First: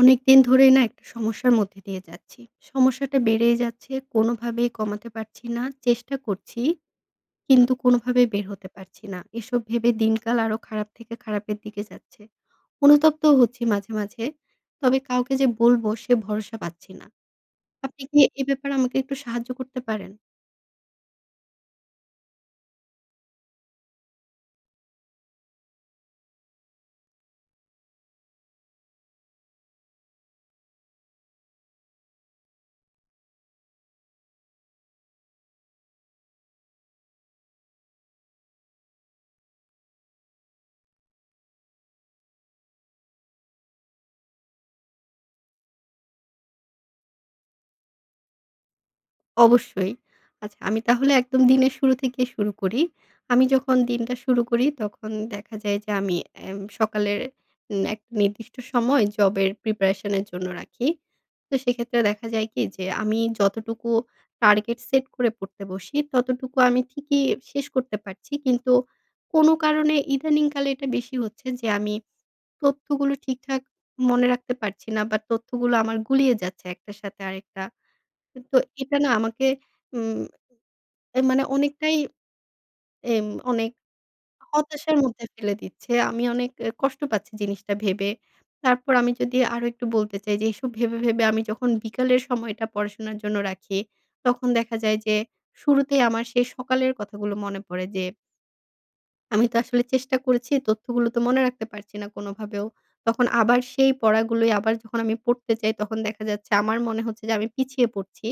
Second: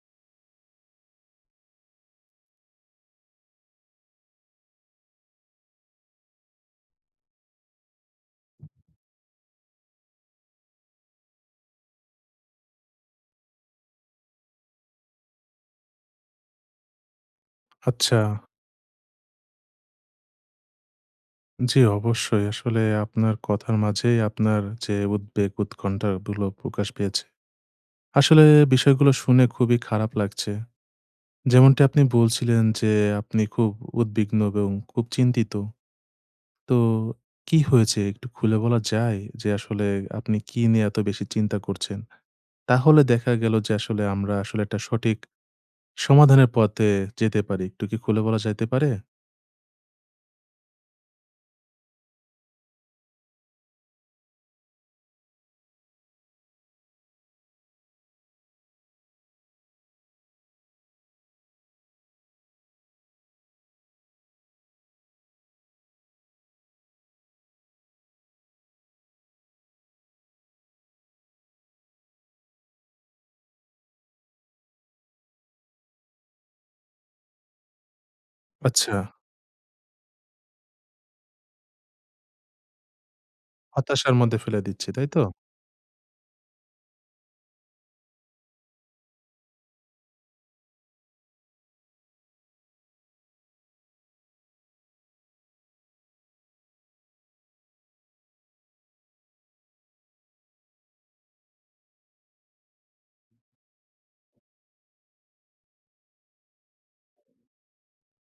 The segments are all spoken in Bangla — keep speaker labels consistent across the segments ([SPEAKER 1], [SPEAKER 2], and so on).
[SPEAKER 1] অনেকদিন ধরেই না একটা সমস্যার মধ্যে দিয়ে যাচ্ছি। সমস্যাটা বেড়েই যাচ্ছে। কোনোভাবেই কমাতে পারছি না। চেষ্টা করছি, কিন্তু কোনোভাবেই বের হতে পারছি না। এসব ভেবে দিনকাল আরো খারাপ থেকে খারাপের দিকে যাচ্ছে। অনুতপ্তও হচ্ছি মাঝে, মাঝে। তবে কাউকে যে বলবো সে ভরসা পাচ্ছি না। আপনি কি
[SPEAKER 2] আচ্ছা।
[SPEAKER 1] এ ব্যাপারে আমাকে একটু সাহায্য করতে পারেন?
[SPEAKER 2] জি, অবশ্যই। আসলে আপনার কথার মাঝেই আপনার যে উদ্বেগ, উৎকণ্ঠাগুলো প্রকাশ পেয়েছে। আসলে বিষয়গুলো শুনে খুবই খারাপ লাগছে। যেমনটি আপনি বলছিলেন যে আপনি খুব উদ্বিগ্ন এবং খুব চিন্তিত। তো কি হয়েছে একটু খুলে বলা যায়? যে আসলে আপনি কি নিয়ে এত বেশি চিন্তা করছেন? তাহলে দেখা গেল যে আসলে আমরা আসলে একটা সঠিক সমাধানের পথে যেতে পারি। একটু কি খুলে বলা যাইতে পারে?
[SPEAKER 1] অবশ্যই। আচ্ছা, আমি তাহলে একদম দিনের শুরু থেকেই শুরু করি। আমি যখন দিনটা শুরু করি তখন দেখা যায় যে আমি সকালের একটা নির্দিষ্ট সময় জবের প্রিপারেশন এর জন্য রাখি। তো সেক্ষেত্রে দেখা যায় কি, যে আমি যতটুকু টার্গেট সেট করে পড়তে বসি ততটুকু আমি ঠিকই শেষ করতে পারছি। কিন্তু কোনো কারণে ইদানিংকালে এটা বেশি হচ্ছে যে আমি তথ্যগুলো ঠিকঠাক মনে রাখতে পারছি না, বা তথ্যগুলো আমার গুলিয়ে যাচ্ছে একটার সাথে আরেকটা। তো
[SPEAKER 2] আচ্ছা,
[SPEAKER 1] এটা না আমাকে উম মানে অনেকটাই এম অনেক
[SPEAKER 2] হতাশার মধ্যে ফেলে দিচ্ছে,
[SPEAKER 1] হতাশার
[SPEAKER 2] তাই তো?
[SPEAKER 1] মধ্যে ফেলে দিচ্ছে। আমি অনেক কষ্ট পাচ্ছি জিনিসটা ভেবে। তারপর আমি যদি আরো একটু বলতে চাই, যে এসব ভেবে, ভেবে আমি যখন বিকালের সময়টা পড়াশোনার জন্য রাখি, তখন দেখা যায় যে শুরুতেই আমার সেই সকালের কথাগুলো মনে পড়ে যে আমি তো আসলে চেষ্টা করেছি, তথ্যগুলো তো মনে রাখতে পারছি না কোনোভাবেও। তখন আবার সেই পড়াগুলোই আবার যখন আমি পড়তে চাই, তখন দেখা যাচ্ছে আমার মনে হচ্ছে যে আমি পিছিয়ে পড়ছি।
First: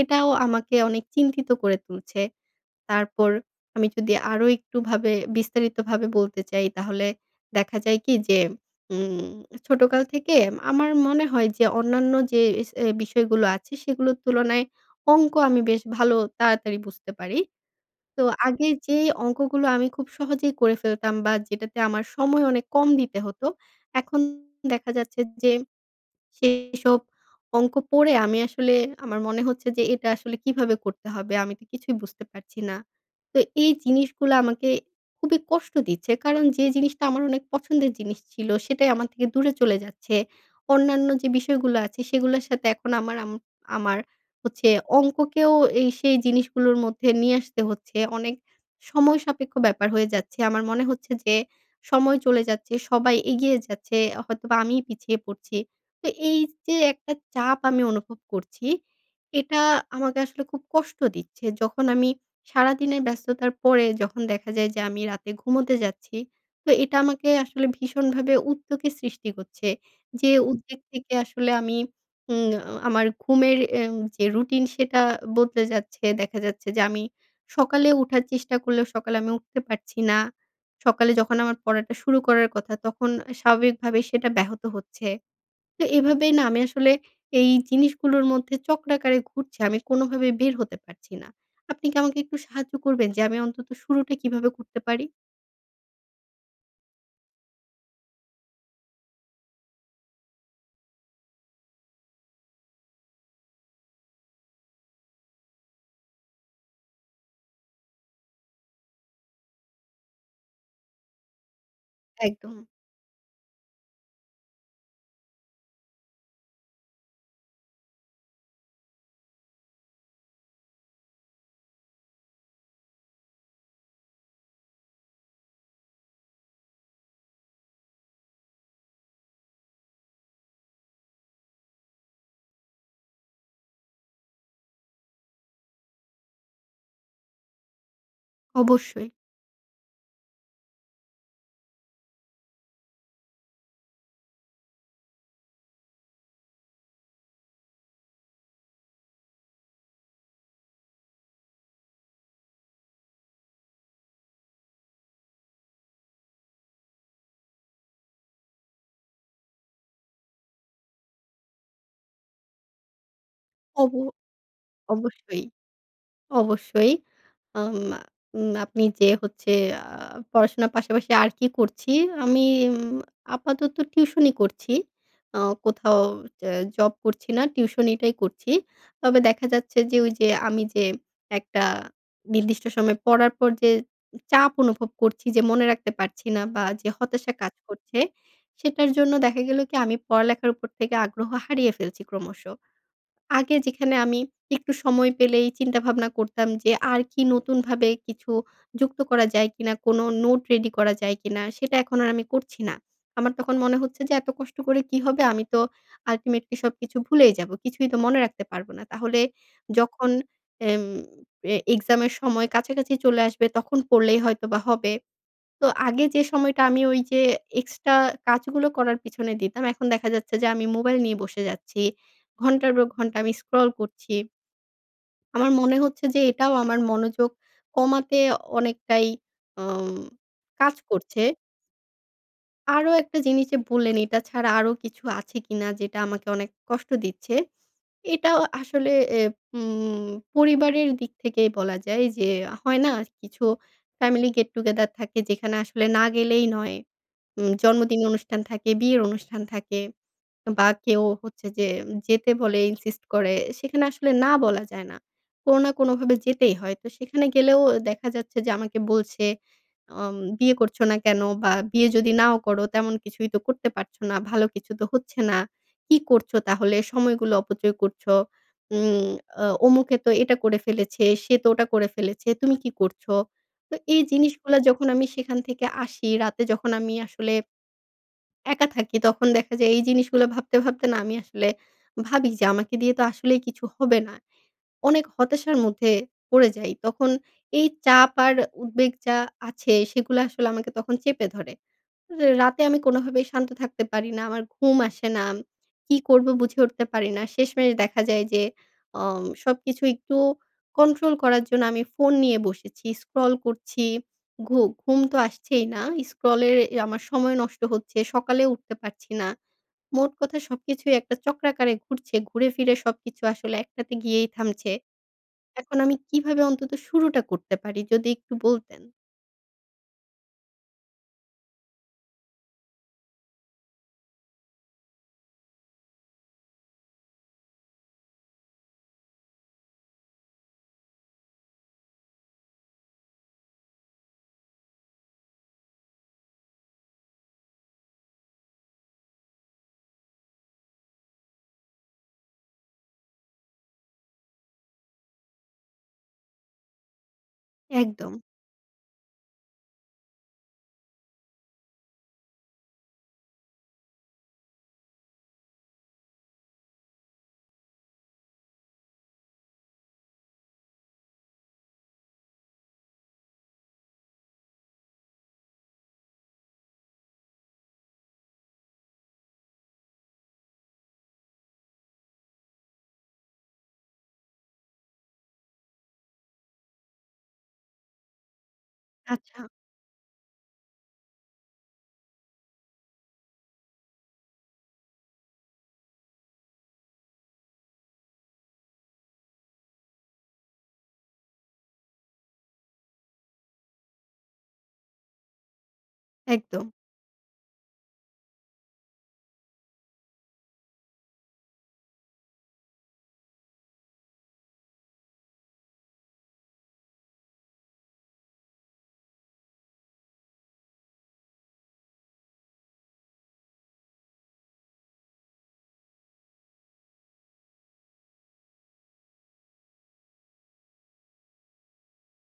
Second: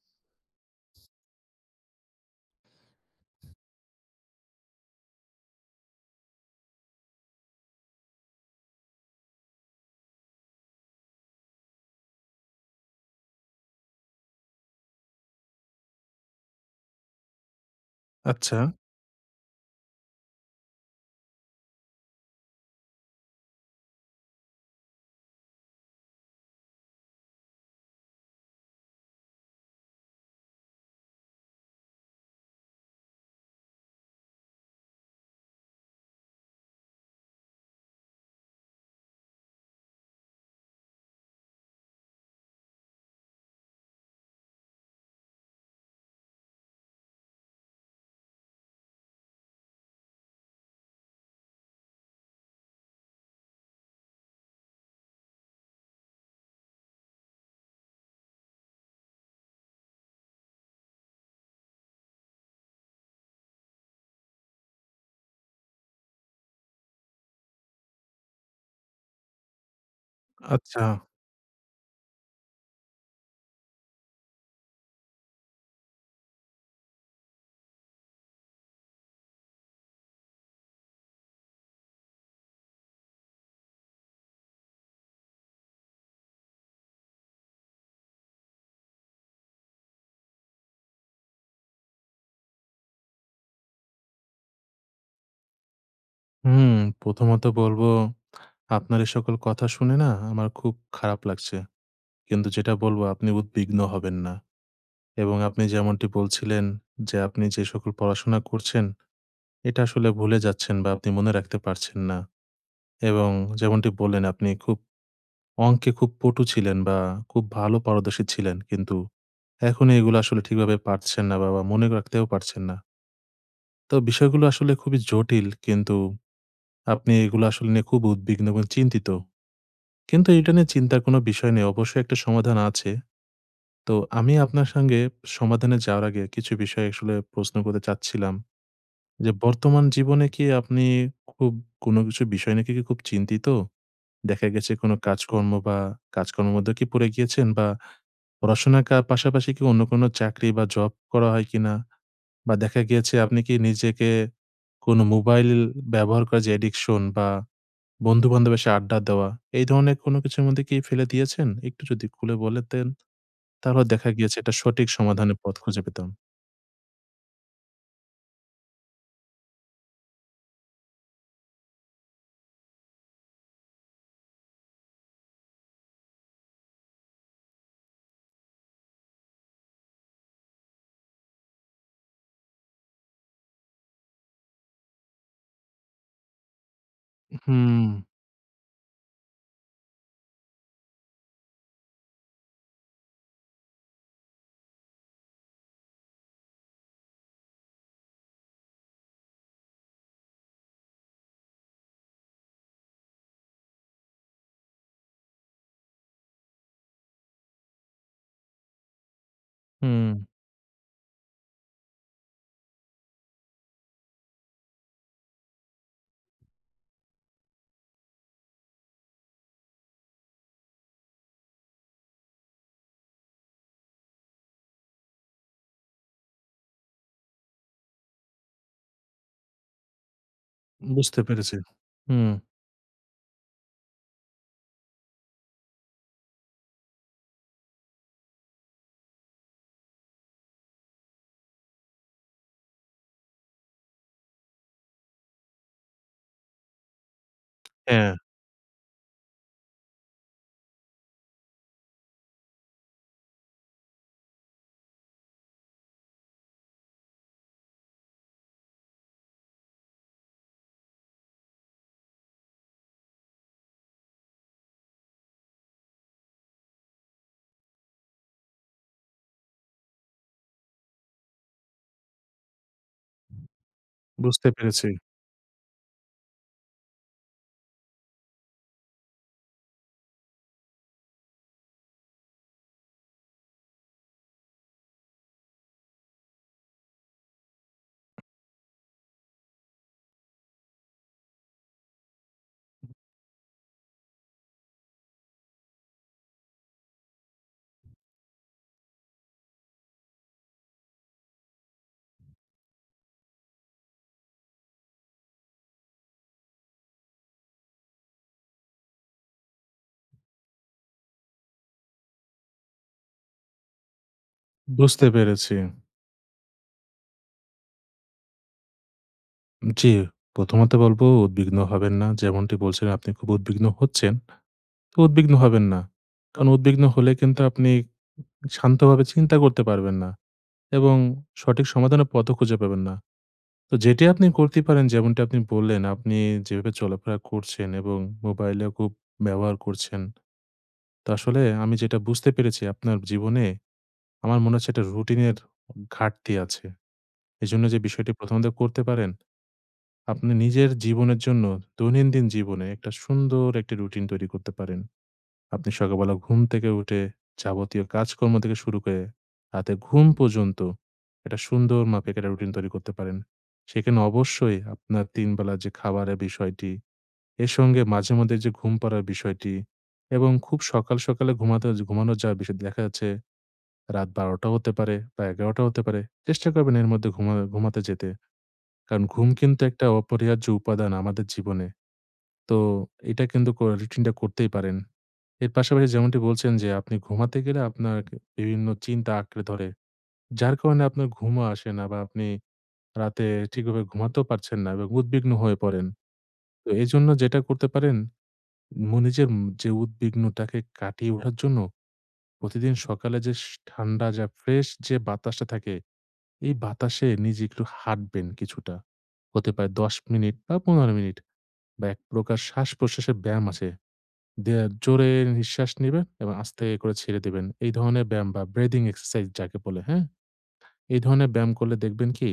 [SPEAKER 1] এটাও আমাকে অনেক চিন্তিত করে তুলছে। তারপর আমি যদি আরো একটু ভাবে বিস্তারিতভাবে বলতে চাই, তাহলে দেখা যায় কি যে উম ছোটকাল থেকে আমার মনে হয় যে অন্যান্য যে এস এ বিষয়গুলো আছে সেগুলোর তুলনায় অঙ্ক আমি বেশ ভালো, তাড়াতাড়ি বুঝতে পারি। তো
[SPEAKER 2] আচ্ছা,
[SPEAKER 1] আগে যে অঙ্কগুলো আমি খুব সহজেই করে ফেলতাম, বা যেটাতে আমার সময় অনেক কম দিতে হতো, এখন দেখা যাচ্ছে যে সেসব অঙ্ক পড়ে আমি আসলে, আমার মনে হচ্ছে যে এটা আসলে কিভাবে করতে হবে? আমি তো কিছুই বুঝতে পারছি না। তো এই জিনিসগুলা আমাকে খুবই কষ্ট দিচ্ছে। কারণ যে জিনিসটা আমার অনেক পছন্দের জিনিস ছিল, সেটাই আমার থেকে দূরে চলে যাচ্ছে। অন্যান্য যে বিষয়গুলো আছে সেগুলোর সাথে এখন আমার হচ্ছে অঙ্ককেও এই সেই জিনিসগুলোর মধ্যে নিয়ে আসতে হচ্ছে। অনেক সময় সাপেক্ষ ব্যাপার হয়ে যাচ্ছে। আমার মনে হচ্ছে যে সময় চলে যাচ্ছে, সবাই এগিয়ে যাচ্ছে, হয়তোবা আমিই পিছিয়ে পড়ছি। তো এই যে একটা চাপ আমি অনুভব করছি, এটা আমাকে আসলে খুব কষ্ট দিচ্ছে। যখন আমি সারাদিনের ব্যস্ততার পরে যখন দেখা যায় যে আমি রাতে ঘুমোতে যাচ্ছি, তো এটা আমাকে আসলে ভীষণভাবে উদ্বেগের সৃষ্টি করছে। যে উদ্বেগ
[SPEAKER 2] আচ্ছা।
[SPEAKER 1] থেকে আসলে আমি উম আমার ঘুমের যে রুটিন সেটা বদলে যাচ্ছে। দেখা যাচ্ছে যে আমি সকালে উঠার চেষ্টা করলেও সকালে আমি উঠতে পারছি না। সকালে যখন আমার পড়াটা শুরু করার কথা, তখন স্বাভাবিকভাবে সেটা ব্যাহত হচ্ছে। তো এভাবেই না আমি আসলে এই জিনিসগুলোর মধ্যে চক্রাকারে ঘুরছি। আমি কোনোভাবে বের হতে পারছি না। আপনি কি আমাকে একটু সাহায্য করবেন যে আমি অন্তত শুরুটা কিভাবে করতে পারি?
[SPEAKER 2] হুম, প্রথমত বলব আপনার এ সকল কথা শুনে না আমার খুব খারাপ লাগছে। কিন্তু যেটা বলব আপনি উদ্বিগ্ন হবেন না। এবং আপনি যেমনটি বলছিলেন যে, আপনি যে সকল পড়াশোনা করছেন এটা আসলে ভুলে যাচ্ছেন বা আপনি মনে রাখতে পারছেন না।
[SPEAKER 1] একদম।
[SPEAKER 2] এবং যেমনটি বললেন আপনি খুব অঙ্কে খুব পটু ছিলেন বা খুব ভালো পারদর্শী ছিলেন। কিন্তু এখন এগুলো আসলে ঠিকভাবে পারছেন না বা মনে রাখতেও পারছেন না। তো বিষয়গুলো আসলে খুবই জটিল। কিন্তু আপনি এগুলো আসলে নিয়ে খুব উদ্বিগ্ন এবং চিন্তিত। কিন্তু এটা নিয়ে চিন্তার কোনো বিষয় নেই। অবশ্যই একটা সমাধান আছে। তো আমি আপনার সঙ্গে সমাধানে যাওয়ার আগে কিছু বিষয় আসলে প্রশ্ন করতে চাচ্ছিলাম।
[SPEAKER 1] অবশ্যই।
[SPEAKER 2] যে বর্তমান জীবনে কি আপনি খুব কোনো কিছু বিষয় নিয়ে কি খুব চিন্তিত? দেখা গেছে কোনো কাজকর্ম বা কাজকর্মের মধ্যে কি পড়ে গিয়েছেন? বা পড়াশোনার পাশাপাশি কি অন্য কোনো চাকরি বা জব করা হয় কিনা? বা দেখা গিয়েছে আপনি কি নিজেকে কোনো মোবাইল ব্যবহার করার যে অ্যাডিকশন বা বন্ধু-বান্ধবের সাথে আড্ডা দেওয়া, এই ধরনের কোনো কিছুর মধ্যে কি ফেলে দিয়েছেন? একটু যদি খুলে বলতেন, তাহলে
[SPEAKER 1] অব
[SPEAKER 2] দেখা গিয়েছে এটা সঠিক সমাধানের
[SPEAKER 1] অবশ্যই।
[SPEAKER 2] পথ খুঁজে পেতাম।
[SPEAKER 1] অবশ্যই। আম আপনি যে হচ্ছে আ পড়াশোনার পাশাপাশি আর কি করছি? আমি উম আপাতত টিউশনি করছি। আ কোথাও যে জব করছি না, টিউশনিটাই করছি। তবে দেখা যাচ্ছে যে ওই যে আমি যে একটা নির্দিষ্ট সময় পড়ার পর যে চাপ অনুভব করছি, যে মনে রাখতে পারছি না বা যে হতাশা কাজ
[SPEAKER 2] হুম,
[SPEAKER 1] করছে, সেটার জন্য দেখা গেল কি আমি পড়ালেখার উপর থেকে আগ্রহ হারিয়ে ফেলছি ক্রমশ। আগে যেখানে আমি একটু সময় পেলেই চিন্তা ভাবনা করতাম যে আর কি নতুনভাবে কিছু যুক্ত করা যায় কিনা, কোনো নোট রেডি করা যায় কিনা, সেটা এখন আর আমি করছি না। আমার তখন মনে হচ্ছে যে এত কষ্ট করে কি হবে? আমি তো আল্টিমেটলি সবকিছু ভুলেই যাবো। কিছুই তো মনে রাখতে পারবো না। তাহলে
[SPEAKER 2] হুম,
[SPEAKER 1] যখন এম এক্সামের সময় কাছাকাছি চলে আসবে, তখন পড়লেই হয়তোবা হবে। তো আগে যে সময়টা আমি ওই যে এক্সট্রা কাজগুলো করার পিছনে দিতাম, এখন দেখা যাচ্ছে যে আমি মোবাইল নিয়ে বসে যাচ্ছি। ঘন্টার পর ঘন্টা আমি স্ক্রল করছি। আমার মনে হচ্ছে যে এটাও আমার মনোযোগ কমাতে অনেকটাই আম কাজ
[SPEAKER 2] বুঝতে
[SPEAKER 1] করছে।
[SPEAKER 2] পেরেছি। হুম,
[SPEAKER 1] আরো একটা জিনিস যে বললেন, এটা ছাড়া আরো কিছু আছে কিনা যেটা আমাকে অনেক কষ্ট দিচ্ছে। এটাও আসলে এ উম পরিবারের দিক থেকেই বলা যায় যে, হয় না কিছু ফ্যামিলি গেট টুগেদার থাকে, যেখানে আসলে না গেলেই নয়। জন্মদিনের
[SPEAKER 2] হ্যাঁ,
[SPEAKER 1] অনুষ্ঠান থাকে, বিয়ের অনুষ্ঠান থাকে, বা কেউ হচ্ছে যে যেতে বলে ইনসিস্ট করে। সেখানে আসলে না বলা যায় না। কোনো না কোনোভাবে যেতেই হয়। তো সেখানে গেলেও দেখা যাচ্ছে যে আমাকে বলছে, "বিয়ে করছো না কেন? বা বিয়ে যদি নাও করো, তেমন কিছুই তো করতে পারছো না। ভালো কিছু তো হচ্ছে না। কি করছো তাহলে? সময়গুলো অপচয় করছো। উম অমুকে তো এটা করে ফেলেছে, সে তো ওটা করে ফেলেছে। তুমি কি করছো?" তো এই
[SPEAKER 2] বুঝতে
[SPEAKER 1] জিনিসগুলা যখন
[SPEAKER 2] পেরেছি,
[SPEAKER 1] আমি সেখান থেকে আসি, রাতে যখন আমি আসলে একা থাকি, তখন দেখা যায় এই জিনিসগুলো ভাবতে, ভাবতে না আমি আসলে ভাবি যে আমাকে দিয়ে তো আসলেই কিছু হবে না। অনেক হতাশার মধ্যে পড়ে যাই। তখন এই চাপ আর উদ্বেগ যা আছে, সেগুলো আসলে আমাকে তখন চেপে ধরে। রাতে আমি কোনোভাবেই শান্ত থাকতে পারি না। আমার ঘুম আসে না। কি করব বুঝে উঠতে পারি না। শেষমেশ দেখা যায় যে সবকিছু একটু কন্ট্রোল করার জন্য আমি ফোন নিয়ে বসেছি। স্ক্রল করছি। ঘুম তো আসছেই না। স্ক্রলের আমার সময় নষ্ট হচ্ছে। সকালে উঠতে পারছি না। মোট কথা, সবকিছুই একটা চক্রাকারে ঘুরছে। ঘুরে ফিরে সবকিছু আসলে একটাতে গিয়েই থামছে।
[SPEAKER 2] বুঝতে পেরেছি।
[SPEAKER 1] এখন আমি কিভাবে অন্তত শুরুটা করতে পারি, যদি একটু বলতেন?
[SPEAKER 2] জি, প্রথমত বলব উদ্বিগ্ন হবেন না। যেমনটি বলছিলেন আপনি খুব উদ্বিগ্ন হচ্ছেন। তো উদ্বিগ্ন হবেন না। কারণ উদ্বিগ্ন হলে কিন্তু আপনি শান্তভাবে চিন্তা করতে পারবেন না এবং সঠিক সমাধানের পথও খুঁজে পাবেন না। তো যেটি আপনি করতে পারেন যেমনটি আপনি বললেন, আপনি যেভাবে চলাফেরা করছেন এবং মোবাইলেও খুব ব্যবহার করছেন। তো আসলে আমি যেটা বুঝতে পেরেছি আপনার জীবনে আমার মনে হচ্ছে একটা রুটিনের ঘাটতি আছে। এজন্য যে
[SPEAKER 1] একদম।
[SPEAKER 2] বিষয়টি প্রথমত করতে পারেন, আপনি নিজের জীবনের জন্য দৈনন্দিন জীবনে একটা সুন্দর একটি রুটিন তৈরি করতে পারেন। আপনি সকালবেলা ঘুম থেকে উঠে যাবতীয় কাজকর্ম থেকে শুরু করে রাতে ঘুম পর্যন্ত একটা সুন্দর মাপে একটা রুটিন তৈরি করতে পারেন। সেখানে অবশ্যই আপনার ৩ বেলা যে খাবারের বিষয়টি, এর সঙ্গে মাঝে মধ্যে যে ঘুম পাড়ার বিষয়টি এবং খুব সকাল, সকালে ঘুমাতে ঘুমানো যাওয়ার বিষয় দেখা যাচ্ছে রাত ১২:০০ হতে পারে বা ১১:০০ হতে পারে। চেষ্টা করবেন এর মধ্যে ঘুমাতে যেতে। কারণ ঘুম
[SPEAKER 1] আচ্ছা।
[SPEAKER 2] কিন্তু একটা অপরিহার্য উপাদান আমাদের জীবনে। তো এটা কিন্তু রুটিনটা করতেই পারেন। এর পাশাপাশি যেমনটি বলছেন যে আপনি ঘুমাতে গেলে আপনার বিভিন্ন চিন্তা আঁকড়ে ধরে। যার কারণে আপনার ঘুমও আসে না বা আপনি রাতে ঠিকভাবে ঘুমাতেও পারছেন না এবং উদ্বিগ্ন হয়ে পড়েন।
[SPEAKER 1] একদম।
[SPEAKER 2] তো এজন্য যেটা করতে পারেন নিজের যে উদ্বিগ্নটাকে কাটিয়ে ওঠার জন্য প্রতিদিন সকালে যে ঠান্ডা ফ্রেশ যে বাতাসটা থাকে, এই বাতাসে নিজে একটু হাঁটবেন কিছুটা। হতে পারে ১০ মিনিট বা ১৫ মিনিট বা এক প্রকার শ্বাস-প্রশ্বাসের ব্যায়াম আছে। দিয়ে জোরে নিঃশ্বাস নিবেন এবং আস্তে করে ছেড়ে দিবেন। এই ধরনের ব্যায়াম বা ব্রেদিং এক্সারসাইজ যাকে বলে, হ্যাঁ? এই ধরনের ব্যায়াম করলে দেখবেন কি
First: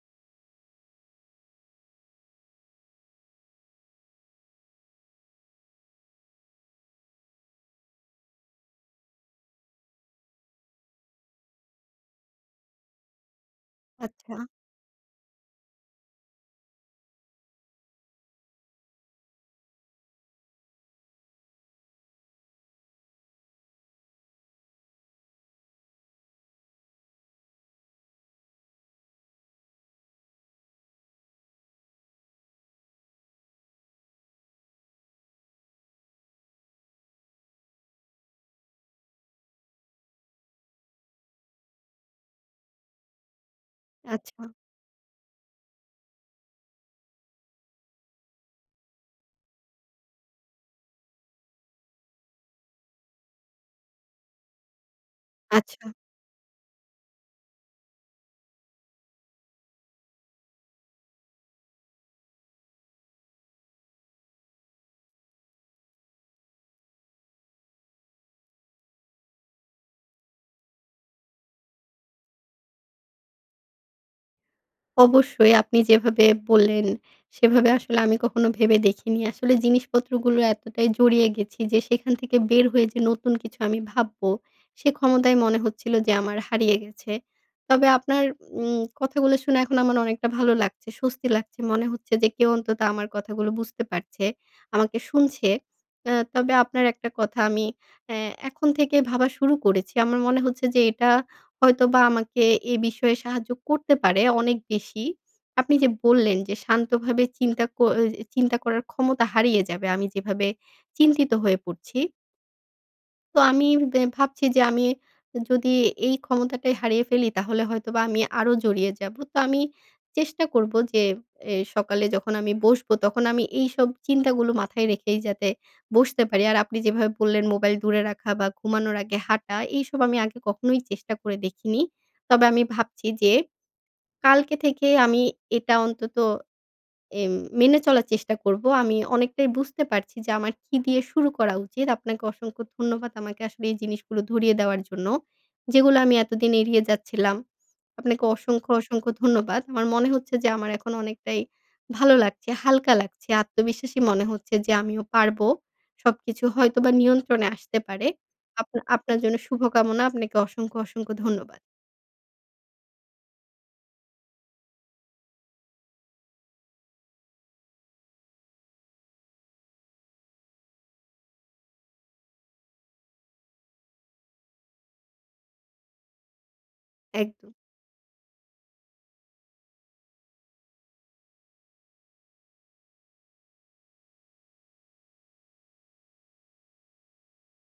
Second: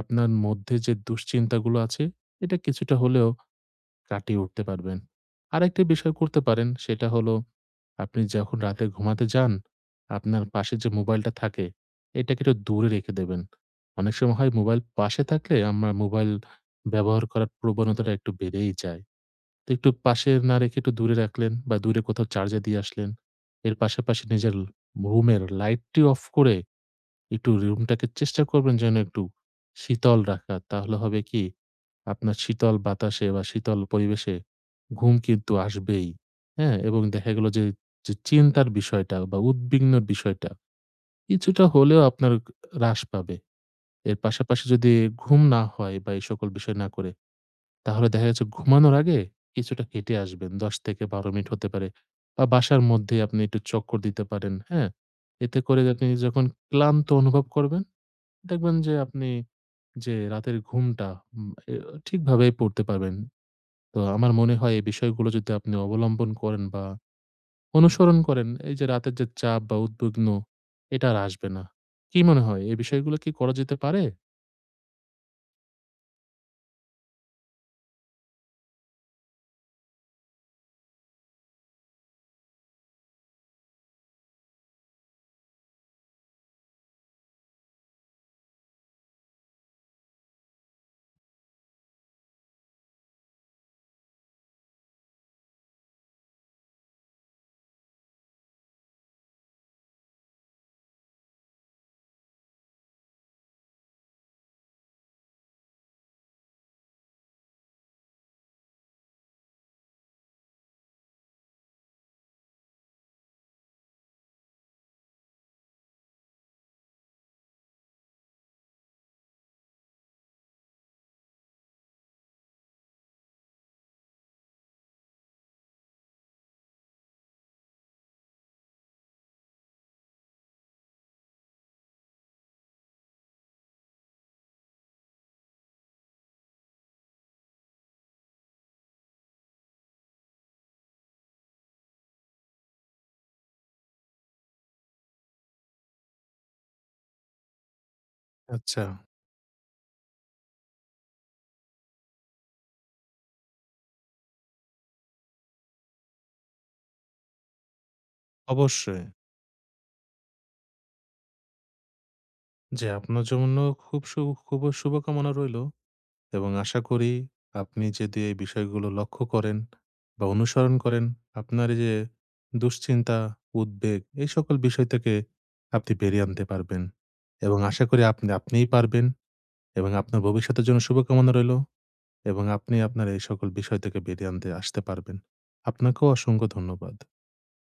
[SPEAKER 2] আপনার মধ্যে যে দুশ্চিন্তাগুলো আছে এটা কিছুটা হলেও কাটিয়ে উঠতে পারবেন। আরেকটি বিষয় করতে পারেন সেটা হলো আপনি যখন রাতে ঘুমাতে যান, আপনার পাশে যে মোবাইলটা থাকে এটাকে একটু দূরে রেখে দেবেন। অনেক
[SPEAKER 1] আচ্ছা,
[SPEAKER 2] সময় হয় মোবাইল পাশে থাকলে আমরা মোবাইল ব্যবহার করার প্রবণতাটা একটু বেড়েই যায়। তো একটু পাশে না রেখে একটু দূরে রাখলেন বা দূরে কোথাও চার্জে দিয়ে আসলেন। এর পাশাপাশি নিজের রুমের লাইটটি অফ করে একটু রুমটাকে চেষ্টা করবেন যেন একটু শীতল রাখা। তাহলে হবে কি আপনার শীতল বাতাসে বা শীতল পরিবেশে ঘুম কিন্তু আসবেই। হ্যাঁ? এবং দেখা গেল যে, যে চিন্তার বিষয়টা বা উদ্বিগ্নর বিষয়টা কিছুটা হলেও আপনার হ্রাস পাবে। এর
[SPEAKER 1] আচ্ছা।
[SPEAKER 2] পাশাপাশি যদি ঘুম না হয় বা এই সকল বিষয় না করে তাহলে দেখা যাচ্ছে ঘুমানোর আগে কিছুটা হেঁটে আসবেন। ১০ থেকে ১২ মিনিট হতে পারে। বা বাসার মধ্যে আপনি একটু চক্কর দিতে পারেন, হ্যাঁ? এতে
[SPEAKER 1] আচ্ছা,
[SPEAKER 2] করে আপনি যখন ক্লান্ত অনুভব করবেন, দেখবেন যে আপনি যে রাতের ঘুমটা উম এ ঠিকভাবেই পড়তে পারবেন। তো আমার মনে হয় এই বিষয়গুলো যদি আপনি অবলম্বন করেন বা অনুসরণ করেন, এই যে রাতের যে চাপ বা উদ্বিগ্ন, এটা আর আসবে না। কি মনে হয় এই বিষয়গুলো কি করা যেতে পারে?
[SPEAKER 1] অবশ্যই আপনি যেভাবে বললেন, সেভাবে আসলে আমি কখনো ভেবে দেখিনি। আসলে জিনিসপত্রগুলো এতটাই জড়িয়ে গেছি যে সেখান থেকে বের হয়ে যে নতুন কিছু আমি ভাববো, সে ক্ষমতাই মনে হচ্ছিল যে আমার হারিয়ে গেছে। তবে আপনার কথাগুলো শুনে এখন আমার অনেকটা ভালো লাগছে, স্বস্তি লাগছে। মনে হচ্ছে যে কেউ অন্তত আমার কথাগুলো বুঝতে পারছে, আমাকে শুনছে। তবে আপনার একটা কথা আমি অ্যা এখন থেকে ভাবা শুরু করেছি। আমার মনে হচ্ছে যে এটা হয়তোবা আমাকে এ বিষয়ে সাহায্য করতে পারে অনেক বেশি। আপনি যে বললেন যে শান্তভাবে চিন্তা চিন্তা করার ক্ষমতা হারিয়ে যাবে, আমি যেভাবে চিন্তিত হয়ে পড়ছি। তো আমি ভাবছি যে আমি যদি এই ক্ষমতাটাই হারিয়ে ফেলি, তাহলে হয়তোবা আমি আরো জড়িয়ে যাবো। তো আমি চেষ্টা করব যে এ সকালে যখন আমি বসবো, তখন আমি এইসব চিন্তাগুলো মাথায় রেখেই যাতে বসতে পারি। আর আপনি যেভাবে বললেন মোবাইল দূরে রাখা বা ঘুমানোর আগে হাঁটা, এইসব আমি আগে কখনোই চেষ্টা করে দেখিনি। তবে আমি ভাবছি যে কালকে থেকে আমি এটা অন্তত এম মেনে চলার চেষ্টা করব। আমি অনেকটাই বুঝতে পারছি যে আমার কি দিয়ে শুরু করা উচিত। আপনাকে অসংখ্য ধন্যবাদ, আমাকে আসলে এই জিনিসগুলো ধরিয়ে দেওয়ার জন্য। যেগুলো আমি এতদিন এড়িয়ে যাচ্ছিলাম। আপনাকে অসংখ্য,
[SPEAKER 2] আচ্ছা,
[SPEAKER 1] অসংখ্য ধন্যবাদ। আমার মনে হচ্ছে যে আমার এখন অনেকটাই ভালো লাগছে, হালকা লাগছে। আত্মবিশ্বাসী মনে হচ্ছে যে আমিও পারবো। সবকিছু হয়তোবা নিয়ন্ত্রণে আসতে পারে।
[SPEAKER 2] অবশ্যই।
[SPEAKER 1] আপনার জন্য শুভকামনা। আপনাকে অসংখ্য, অসংখ্য ধন্যবাদ।
[SPEAKER 2] জি, আপনার জন্য খুব খুব শুভকামনা রইলো। এবং আশা করি আপনি যদি এই বিষয়গুলো লক্ষ্য করেন বা অনুসরণ করেন, আপনার এই যে দুশ্চিন্তা, উদ্বেগ এই সকল বিষয় থেকে আপনি বেরিয়ে আনতে পারবেন।
[SPEAKER 1] একদম।
[SPEAKER 2] এবং আশা করি আপনিই পারবেন এবং আপনার ভবিষ্যতের জন্য শুভকামনা রইলো এবং আপনি আপনার এই সকল বিষয় থেকে বেরিয়ে আনতে আসতে পারবেন। আপনাকেও অসংখ্য ধন্যবাদ।